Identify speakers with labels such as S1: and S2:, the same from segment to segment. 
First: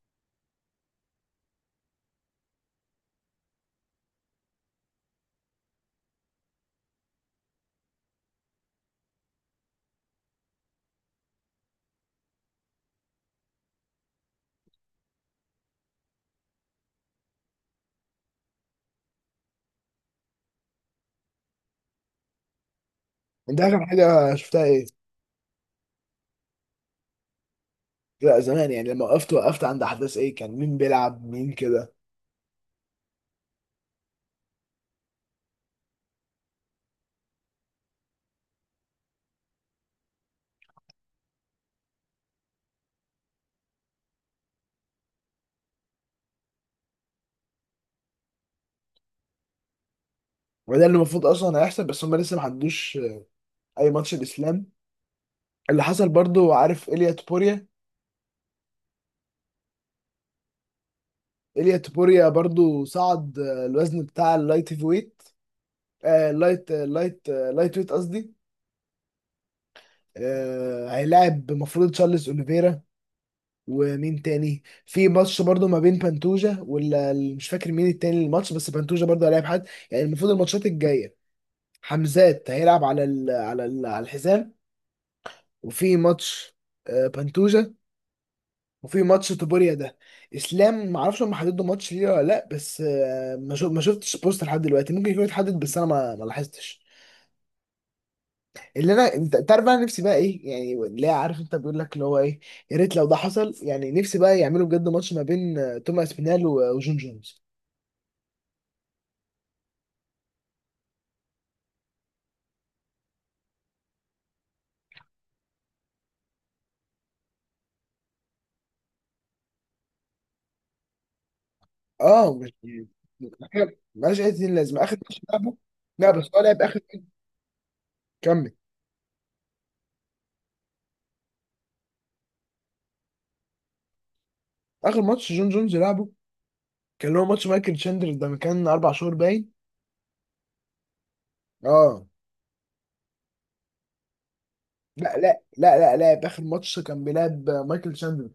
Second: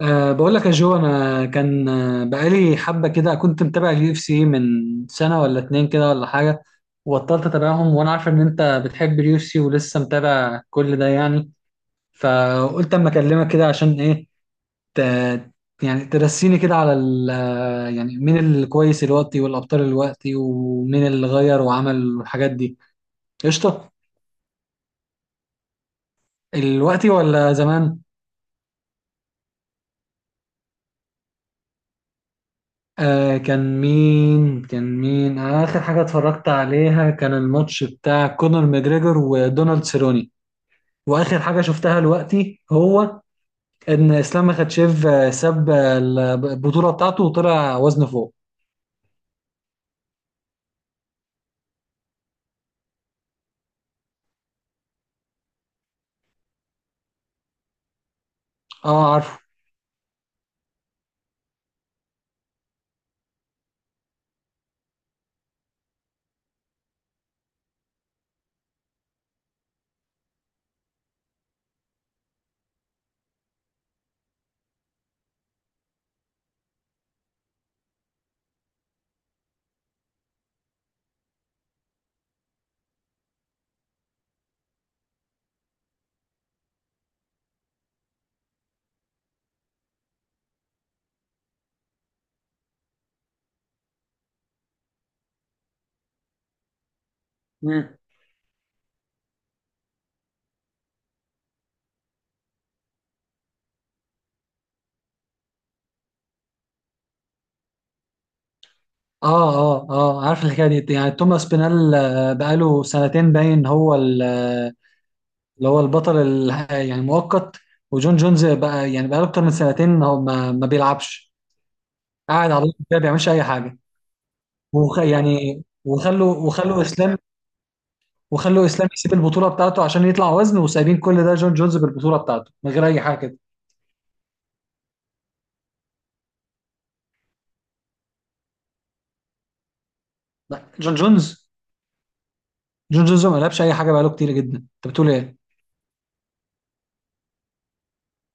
S1: بقول لك يا جو انا كان بقالي حبه كده كنت متابع اليو اف سي من سنه ولا اتنين كده ولا حاجه. وبطلت اتابعهم وانا عارف ان انت بتحب اليو اف سي ولسه متابع كل ده، يعني فقلت اما اكلمك كده عشان ايه. ت... يعني ترسيني كده على ال... آه، يعني مين الكويس الوقتي والابطال الوقتي ومين اللي غير وعمل الحاجات دي.
S2: انت اخر
S1: قشطه.
S2: حاجه شفتها ايه؟
S1: الوقتي ولا زمان؟
S2: لا زمان، يعني لما وقفت عند احداث ايه، كان مين بيلعب مين كده.
S1: آه، كان مين آخر حاجة اتفرجت عليها كان الماتش بتاع كونر ماجريجور ودونالد سيروني. وآخر حاجة شفتها دلوقتي هو إن إسلام مخاتشيف ساب البطولة بتاعته وطلع وزنه فوق.
S2: وده اللي المفروض اصلا هيحصل بس هم لسه ما عندوش اي ماتش الاسلام. اللي حصل برضو، عارف إيليا تبوريا؟
S1: اه، عارفه.
S2: إيليا تبوريا برضو صعد الوزن بتاع اللايت هيفي ويت. اللايت ويت قصدي. هيلاعب المفروض تشارلز اوليفيرا. ومين تاني في ماتش برضو ما بين بانتوجا ولا مش فاكر مين التاني الماتش، بس بانتوجا برضو هيلاعب حد يعني. المفروض الماتشات الجايه، حمزات هيلعب على الحزام. وفي ماتش بنتوجا، وفي ماتش توبوريا ده. اسلام ما اعرفش هم حددوا ماتش ليه ولا لا، بس ما شفتش بوست لحد دلوقتي. ممكن يكون اتحدد بس انا ما لاحظتش.
S1: مم.
S2: اللي انا، انت تعرف انا نفسي بقى ايه، يعني اللي هي، عارف انت بيقول لك اللي هو ايه، يا ريت لو ده حصل. يعني نفسي بقى يعملوا بجد ماتش ما بين توماس بينال و- آه، وجون جونز.
S1: اه، عارف الحكاية دي، يعني توماس بينال بقاله سنتين باين، هو اللي هو البطل يعني مؤقت. وجون جونز بقى يعني بقاله أكتر من سنتين هو ما بيلعبش،
S2: اه
S1: قاعد
S2: مش،
S1: على طول كده ما بيعملش أي حاجة.
S2: ملهاش اي لازمه اخر ماتش لعبه.
S1: يعني
S2: لا بس
S1: وخلوا
S2: هو لعب اخر،
S1: وخلوا اسلام،
S2: كمل.
S1: وخلوا اسلام يسيب البطوله بتاعته عشان يطلع وزن، وسايبين كل ده جون جونز بالبطوله بتاعته من غير اي حاجه كده.
S2: اخر ماتش جون جونز لعبه كان اللي هو ماتش مايكل تشاندلر ده، من كان 4 شهور باين.
S1: لا، جون جونز،
S2: اه.
S1: جون جونز ما لعبش اي حاجه بقاله كتير جدا، انت بتقول
S2: لا
S1: ايه؟
S2: لا لا لا لا اخر ماتش كان بيلعب مايكل تشاندلر.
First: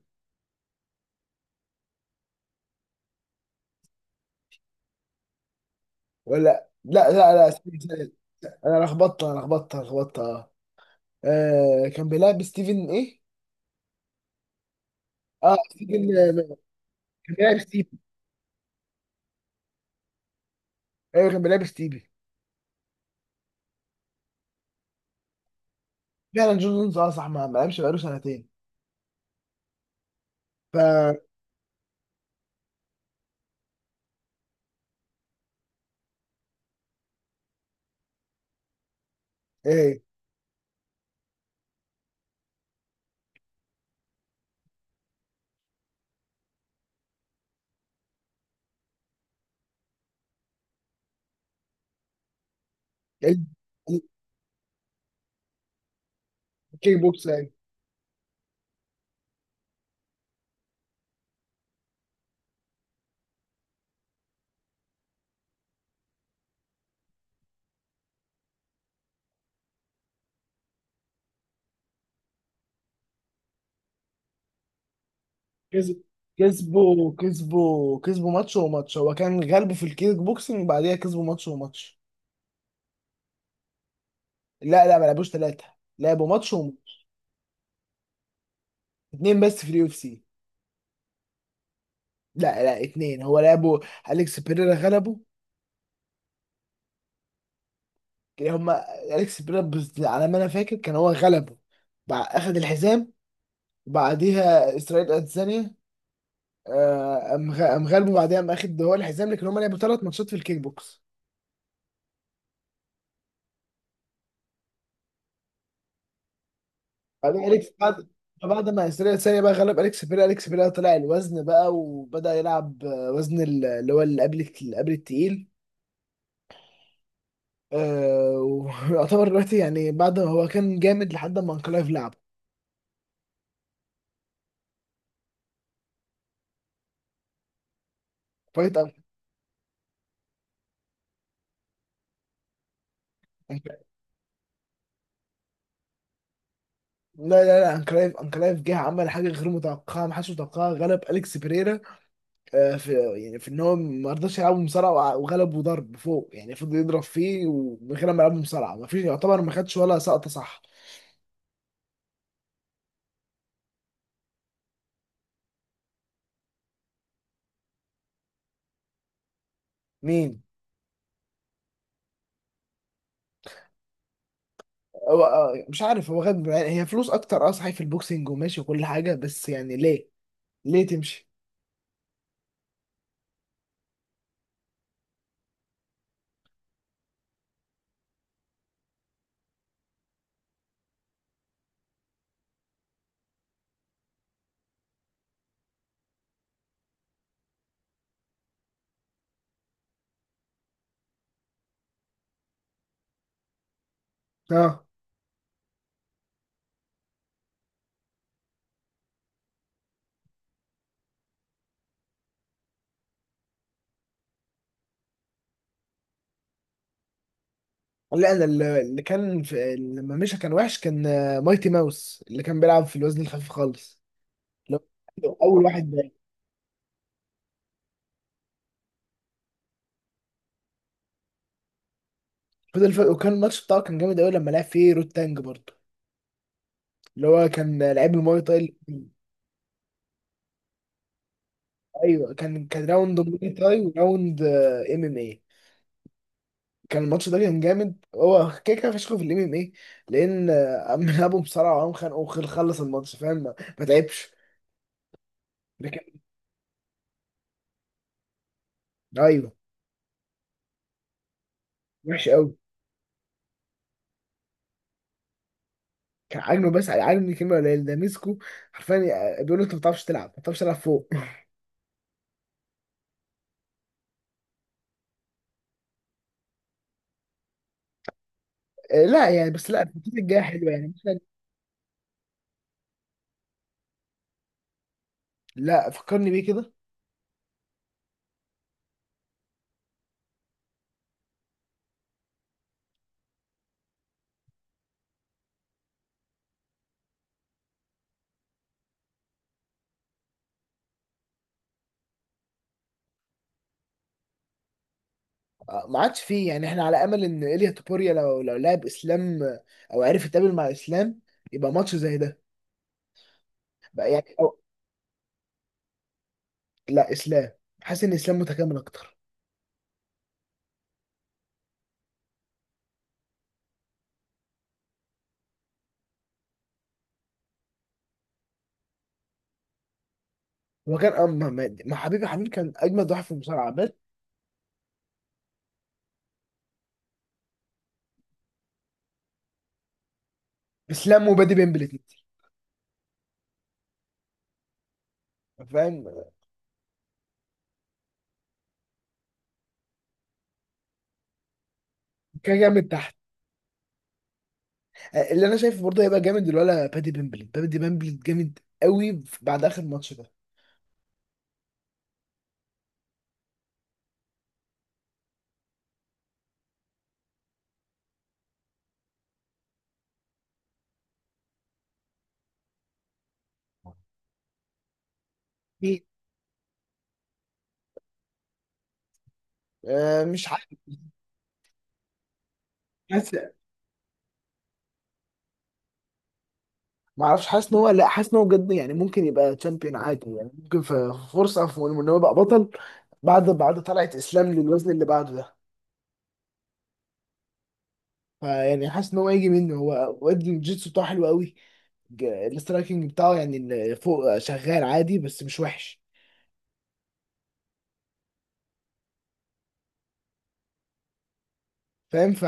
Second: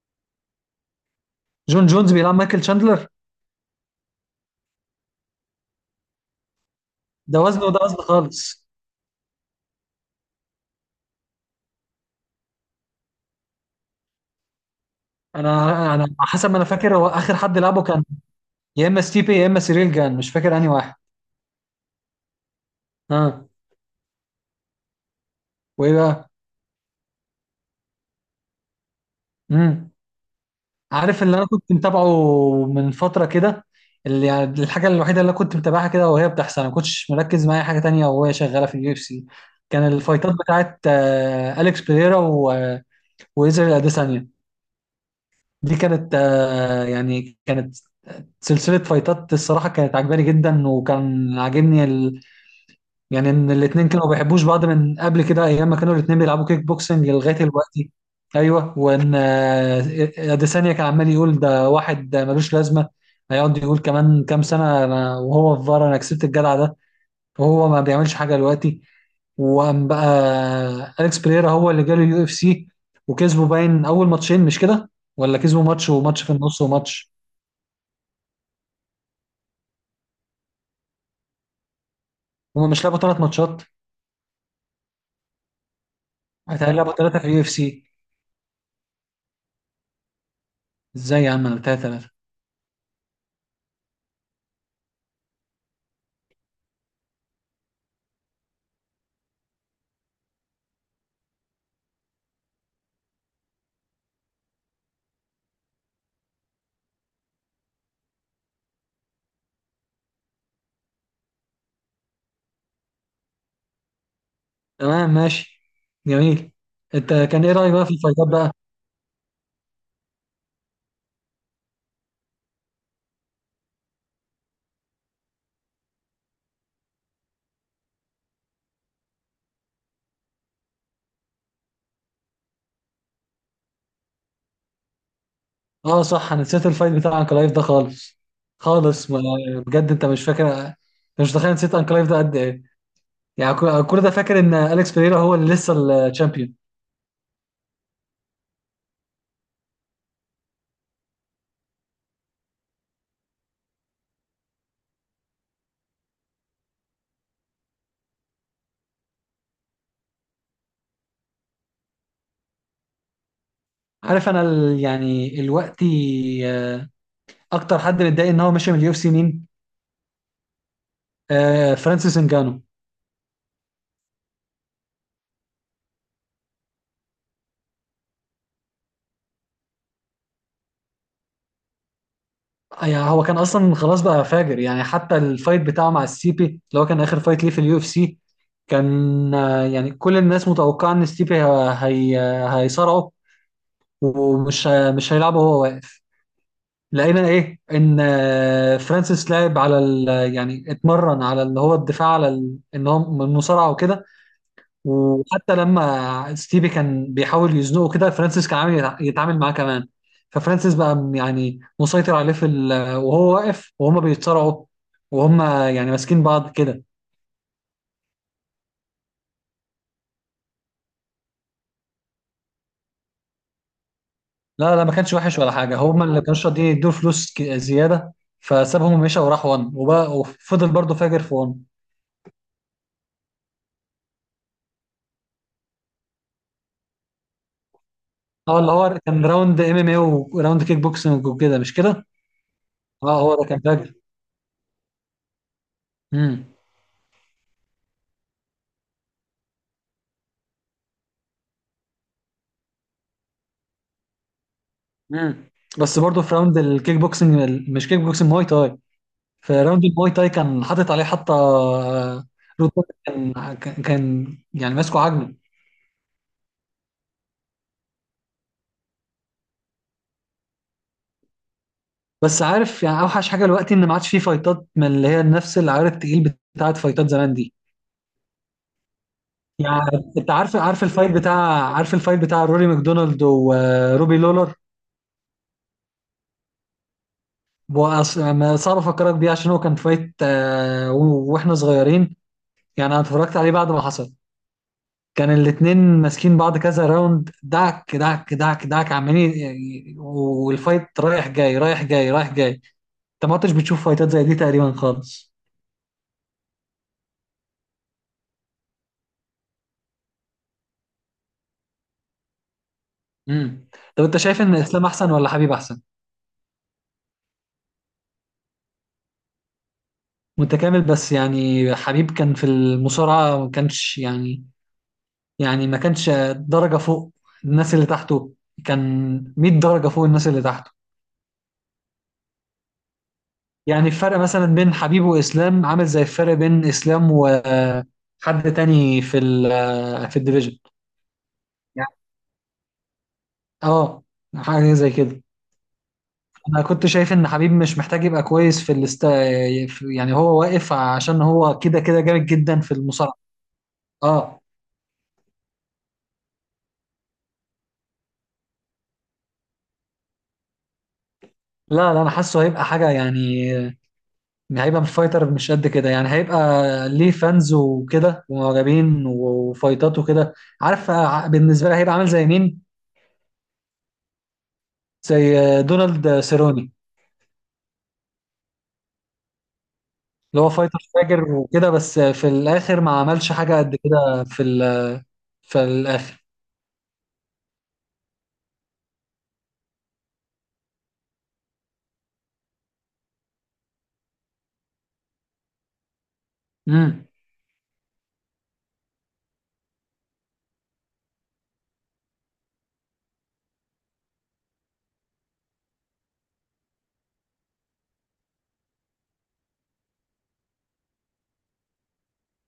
S1: جون جونز بيلعب مايكل شاندلر؟
S2: ولا لا لا
S1: ده
S2: لا،
S1: وزنه
S2: استنى
S1: وده وزن
S2: استنى.
S1: خالص.
S2: انا لخبطت انا لخبطت أنا لخبطت اه. كان بيلعب ستيفن، ايه؟ اه ستيفن
S1: انا حسب
S2: كان
S1: ما انا فاكر هو اخر
S2: بيلعب
S1: حد لعبه
S2: ستيفن.
S1: كان يا اما ستيبي يا اما سيريل جان، مش فاكر انهي واحد.
S2: ايوه كان بيلعب ستيفن.
S1: ها. وايه بقى؟
S2: فعلا جون جونز اه صح، ما لعبش بقاله سنتين.
S1: امم
S2: فا،
S1: عارف اللي انا كنت متابعه من فتره كده، اللي يعني الحاجه الوحيده اللي أنا كنت متابعها كده وهي بتحصل، انا ما كنتش مركز مع اي حاجه تانية وهي شغاله في اليو اف سي، كان
S2: ايه
S1: الفايتات بتاعت اليكس بيريرا وإيزرايل اديسانيا. دي كانت يعني كانت سلسله فايتات الصراحه كانت عجباني جدا، وكان عاجبني يعني
S2: ال-
S1: ان الاتنين
S2: ال-
S1: كانوا ما بيحبوش بعض من قبل كده، ايام ما كانوا الاتنين بيلعبوا كيك
S2: الكيك
S1: بوكسنج
S2: بوكس
S1: لغايه
S2: يعني.
S1: دلوقتي. ايوه، وان اديسانيا كان عمال يقول ده واحد ده ملوش لازمه، هيقعد يقول كمان كام سنه أنا وهو في فار انا كسبت الجدع ده، وهو ما بيعملش حاجه دلوقتي. وقام بقى اليكس بريرا هو اللي جاله اليو اف سي، وكسبوا باين اول ماتشين، مش كده؟ ولا كسبوا ماتش
S2: كسب،
S1: وماتش في النص وماتش.
S2: كسبوا ماتش وماتش، هو كان غلبه في الكيك بوكسنج، بعديها كسبوا ماتش وماتش.
S1: هما مش لعبوا ثلاث ماتشات؟
S2: لا لا ما لعبوش 3، لعبوا ماتش
S1: هيتهيألي
S2: وم...
S1: لعبوا ثلاثه في اليو اف سي.
S2: اتنين بس في اليو اف سي.
S1: ازاي يا عم، ثلاثه.
S2: لا لا، 2 هو لعبوا. أليكس بيريرا غلبه. كان هما أليكس بيريرا على ما أنا فاكر كان هو غلبه. أخد الحزام، وبعديها إسرائيل أديسانيا، أم غلبه، بعديها أم أخد هو الحزام. لكن هما لعبوا 3 ماتشات في الكيك بوكس.
S1: تمام ماشي. جميل. انت
S2: بعدين
S1: كان ايه
S2: أليكس
S1: رايك بقى في
S2: بعد
S1: الفايتات بقى؟
S2: بعد ما إسرائيل أديسانيا بقى غلب أليكس بيريرا، أليكس بيريرا طلع الوزن بقى وبدأ يلعب وزن اللي هو اللي قبل التقيل. آه، ويعتبر دلوقتي يعني بعد ما هو كان جامد لحد ما انكلايف لعبه.
S1: اه صح، انا نسيت الفايت بتاع انكلايف ده خالص،
S2: فايت أن...
S1: خالص. ما بجد انت مش فاكر، انت مش متخيل نسيت انكلايف ده قد ايه، يعني
S2: أنك-
S1: كل ده فاكر ان اليكس بيريرا هو اللي لسه الشامبيون.
S2: لا لا لا، انكلايف، انكلايف جه عمل حاجه غير متوقعه ما حدش متوقعها، غلب اليكس بيريرا. آه، في يعني في ان هو ما رضاش يلعبه مصارعه، وع- وغلبه ضرب فوق. يعني فضل يضرب فيه ومن غير ما يلعبه مصارعه. ما فيش يعتبر ما خدش ولا سقطه، صح.
S1: عارف انا يعني الوقت آه، اكتر حد متضايق ان هو ماشي من اليو اف سي مين؟
S2: مين؟
S1: آه، فرانسيس انجانو.
S2: هو مش عارف هو غد. يعني هي فلوس اكتر اه صحيح في البوكسينج وماشي وكل حاجه، بس يعني ليه؟ ليه تمشي؟
S1: يعني هو كان اصلا خلاص بقى فاجر، يعني حتى الفايت بتاعه مع السيبي اللي هو كان اخر فايت ليه في اليو اف سي كان، يعني كل الناس متوقعه ان ستيبي هيصارعه ومش مش هيلعبه وهو واقف. لقينا ايه ان فرانسيس لعب على ال، يعني اتمرن على اللي هو الدفاع على ان هو من المصارعه وكده.
S2: اه
S1: وحتى لما ستيفي كان بيحاول يزنقه كده فرانسيس كان عامل يتعامل معاه كمان. ففرانسيس بقى يعني مسيطر عليه في ال... وهو واقف وهما بيتصارعوا، وهما يعني ماسكين بعض كده.
S2: لا، انا اللي كان، في لما مشى كان وحش، كان مايتي ماوس اللي كان بيلعب في الوزن الخفيف خالص.
S1: لا
S2: اللي
S1: لا، ما كانش
S2: هو
S1: وحش ولا
S2: اول
S1: حاجه،
S2: واحد
S1: هما
S2: ده،
S1: اللي كانوا راضيين يدوا فلوس زياده، فسابهم ومشى وراح وان، وبقى وفضل برضه فاجر في وان.
S2: فضل فرق. وكان الماتش بتاعه كان جامد قوي لما لعب فيه رود تانج برضه، اللي هو كان لعيب الماي
S1: اه، اللي
S2: تاي.
S1: هو كان راوند ام ام اي وراوند كيك بوكسنج وكده، مش كده؟
S2: ايوه كان راوند
S1: اه، هو ده
S2: ماي
S1: كان
S2: تاي
S1: فاجر.
S2: وراوند ام ام اي.
S1: امم
S2: كان الماتش ده كان جامد. هو كده كده فشخه في الام ام اي، لان قام لعبه بسرعه وقام خانقه وخلص الماتش، فاهم؟ ما تعبش.
S1: امم
S2: لكن،
S1: بس برضه في راوند الكيك بوكسنج، مش كيك بوكسنج، مواي تاي.
S2: ايوه،
S1: في راوند المواي تاي كان حاطط عليه حتى
S2: وحش قوي.
S1: رود داك، كان يعني ماسكه عاجله.
S2: كان عاجبني، بس عاجبني كلمه قليل ده، مسكه حرفيا. يعني بيقول له انت ما بتعرفش تلعب، ما بتعرفش تلعب فوق.
S1: بس عارف، يعني اوحش حاجه دلوقتي ان ما عادش فيه فايتات من اللي هي نفس العيار التقيل بتاعت فايتات زمان دي.
S2: لا يعني، بس لا
S1: يعني
S2: الفتره
S1: انت
S2: الجايه
S1: عارف،
S2: حلوه يعني، مثلا.
S1: عارف الفايت بتاع روري ماكدونالد وروبي لولر؟
S2: لا، فكرني بيه كده.
S1: ما صعب افكرك بيه عشان هو كان فايت واحنا صغيرين، يعني انا اتفرجت عليه بعد ما حصل. كان الاتنين ماسكين بعض كذا راوند، دعك عمالين، يعني والفايت رايح جاي. انت ما كنتش بتشوف فايتات زي دي تقريبا خالص.
S2: ما عادش فيه. يعني احنا على امل ان ايليا توبوريا لو لعب اسلام، او عرف يتقابل مع اسلام، يبقى ماتش زي ده
S1: امم. طب
S2: بقى
S1: انت
S2: يعني.
S1: شايف ان
S2: أو
S1: اسلام احسن ولا حبيب احسن؟
S2: لا، اسلام. حاسس ان اسلام متكامل اكتر.
S1: متكامل، بس يعني حبيب كان في المصارعة، ما كانش يعني، يعني ما كانش درجة فوق الناس اللي تحته، كان 100 درجة فوق الناس اللي تحته.
S2: هو كان اه، ما ما- ما حبيبي، كان اجمد واحد في المصارعه
S1: يعني
S2: بس.
S1: الفرق مثلا بين حبيب واسلام عامل زي الفرق بين اسلام وحد تاني في في الديفيجن.
S2: اسلام وبادي بيمبل
S1: يعني
S2: الاتنين.
S1: اه، حاجه زي كده.
S2: فاهم.
S1: انا كنت شايف ان حبيب مش محتاج يبقى كويس في الاست، يعني هو واقف عشان هو كده كده جامد
S2: كان
S1: جدا في
S2: جامد
S1: المصارعه.
S2: تحت.
S1: اه.
S2: اللي انا شايفه برضه هيبقى جامد الولا بادي بامبلي، جامد قوي بعد اخر ماتش ده.
S1: لا لا، انا حاسه هيبقى حاجه، يعني هيبقى فايتر مش قد كده، يعني هيبقى ليه فانز وكده ومعجبين وفايتات وكده. عارف بالنسبه لي هيبقى عامل زي مين؟ زي
S2: أكيد.
S1: دونالد سيروني، اللي
S2: مش
S1: هو
S2: عارف
S1: فايتر فاجر وكده، بس في الاخر ما عملش
S2: بس.
S1: حاجه قد كده في في الاخر.
S2: ما اعرفش، حاسس ان هو، لا حاسس ان هو بجد يعني ممكن يبقى تشامبيون عادي. يعني ممكن في فرصه في ان هو يبقى بطل بعد طلعت اسلام للوزن اللي بعده ده.
S1: امم
S2: فيعني حاسس ان هو هيجي منه. هو واد الجيتسو بتاعه حلو قوي. الاسترايكنج بتاعه، يعني فوق شغال عادي بس مش وحش، فاهم؟ ف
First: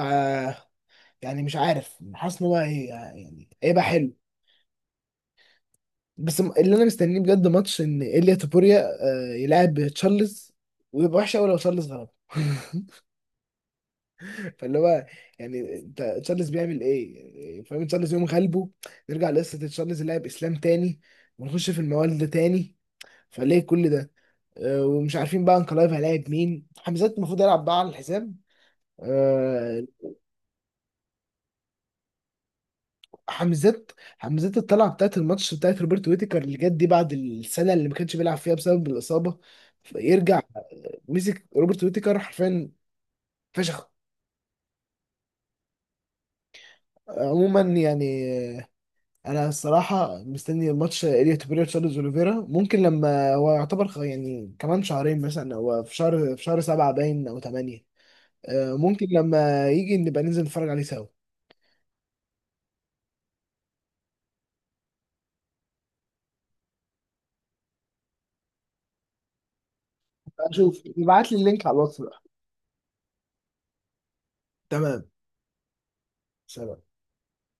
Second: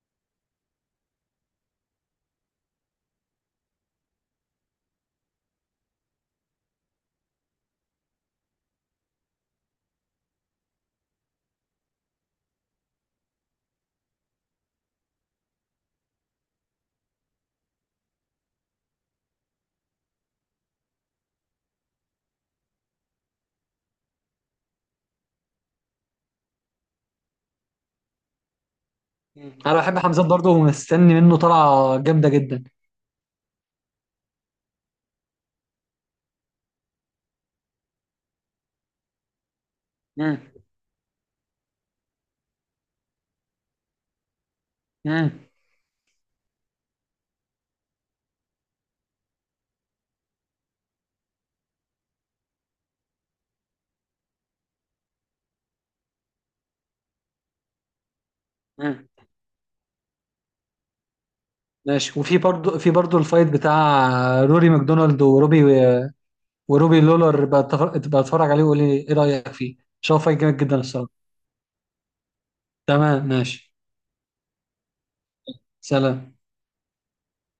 S2: يعني مش عارف، حاسس ان يعني هيبقى حلو. بس اللي انا مستنيه بجد ماتش ان ايليا تابوريا يلعب تشارلز. ويبقى وحش قوي لو تشارلز غلب فاللي هو، يعني انت، تشارلز بيعمل ايه؟ يعني فاهم، تشارلز يوم غلبه، نرجع لقصه تشارلز لاعب اسلام تاني، ونخش في الموال ده تاني، فليه كل ده؟ ومش عارفين بقى انكلايف هيلاعب مين. حمزات المفروض يلعب بقى على الحساب.
S1: مم. انا
S2: آه،
S1: بحب حمزات برضه ومستني منه طلعه جامده جدا.
S2: حمزات حمزات الطلعه بتاعت الماتش بتاعت روبرت ويتيكر اللي جت دي بعد السنه اللي ما كانش بيلعب فيها بسبب الاصابه،
S1: مم.
S2: يرجع مسك روبرت ويتيكر حرفيا فشخ.
S1: مم.
S2: عموما يعني انا الصراحه مستني ماتش اليوت بيريرا تشارلز اوليفيرا. ممكن لما هو يعتبر يعني كمان شهرين مثلا، او في شهر، في شهر 7 باين او 8، ممكن
S1: مم.
S2: لما يجي نبقى ننزل نتفرج عليه سوا.
S1: ماشي. وفي برضه، في برضه الفايت بتاع روري ماكدونالد وروبي لولر بقى، اتفرج عليه وقول لي ايه رايك فيه، شوف فايت جامد جدا
S2: اشوف،
S1: الصراحه.
S2: ابعت لي اللينك على الواتس بقى.
S1: تمام ماشي.
S2: تمام.
S1: سلام.
S2: سلام.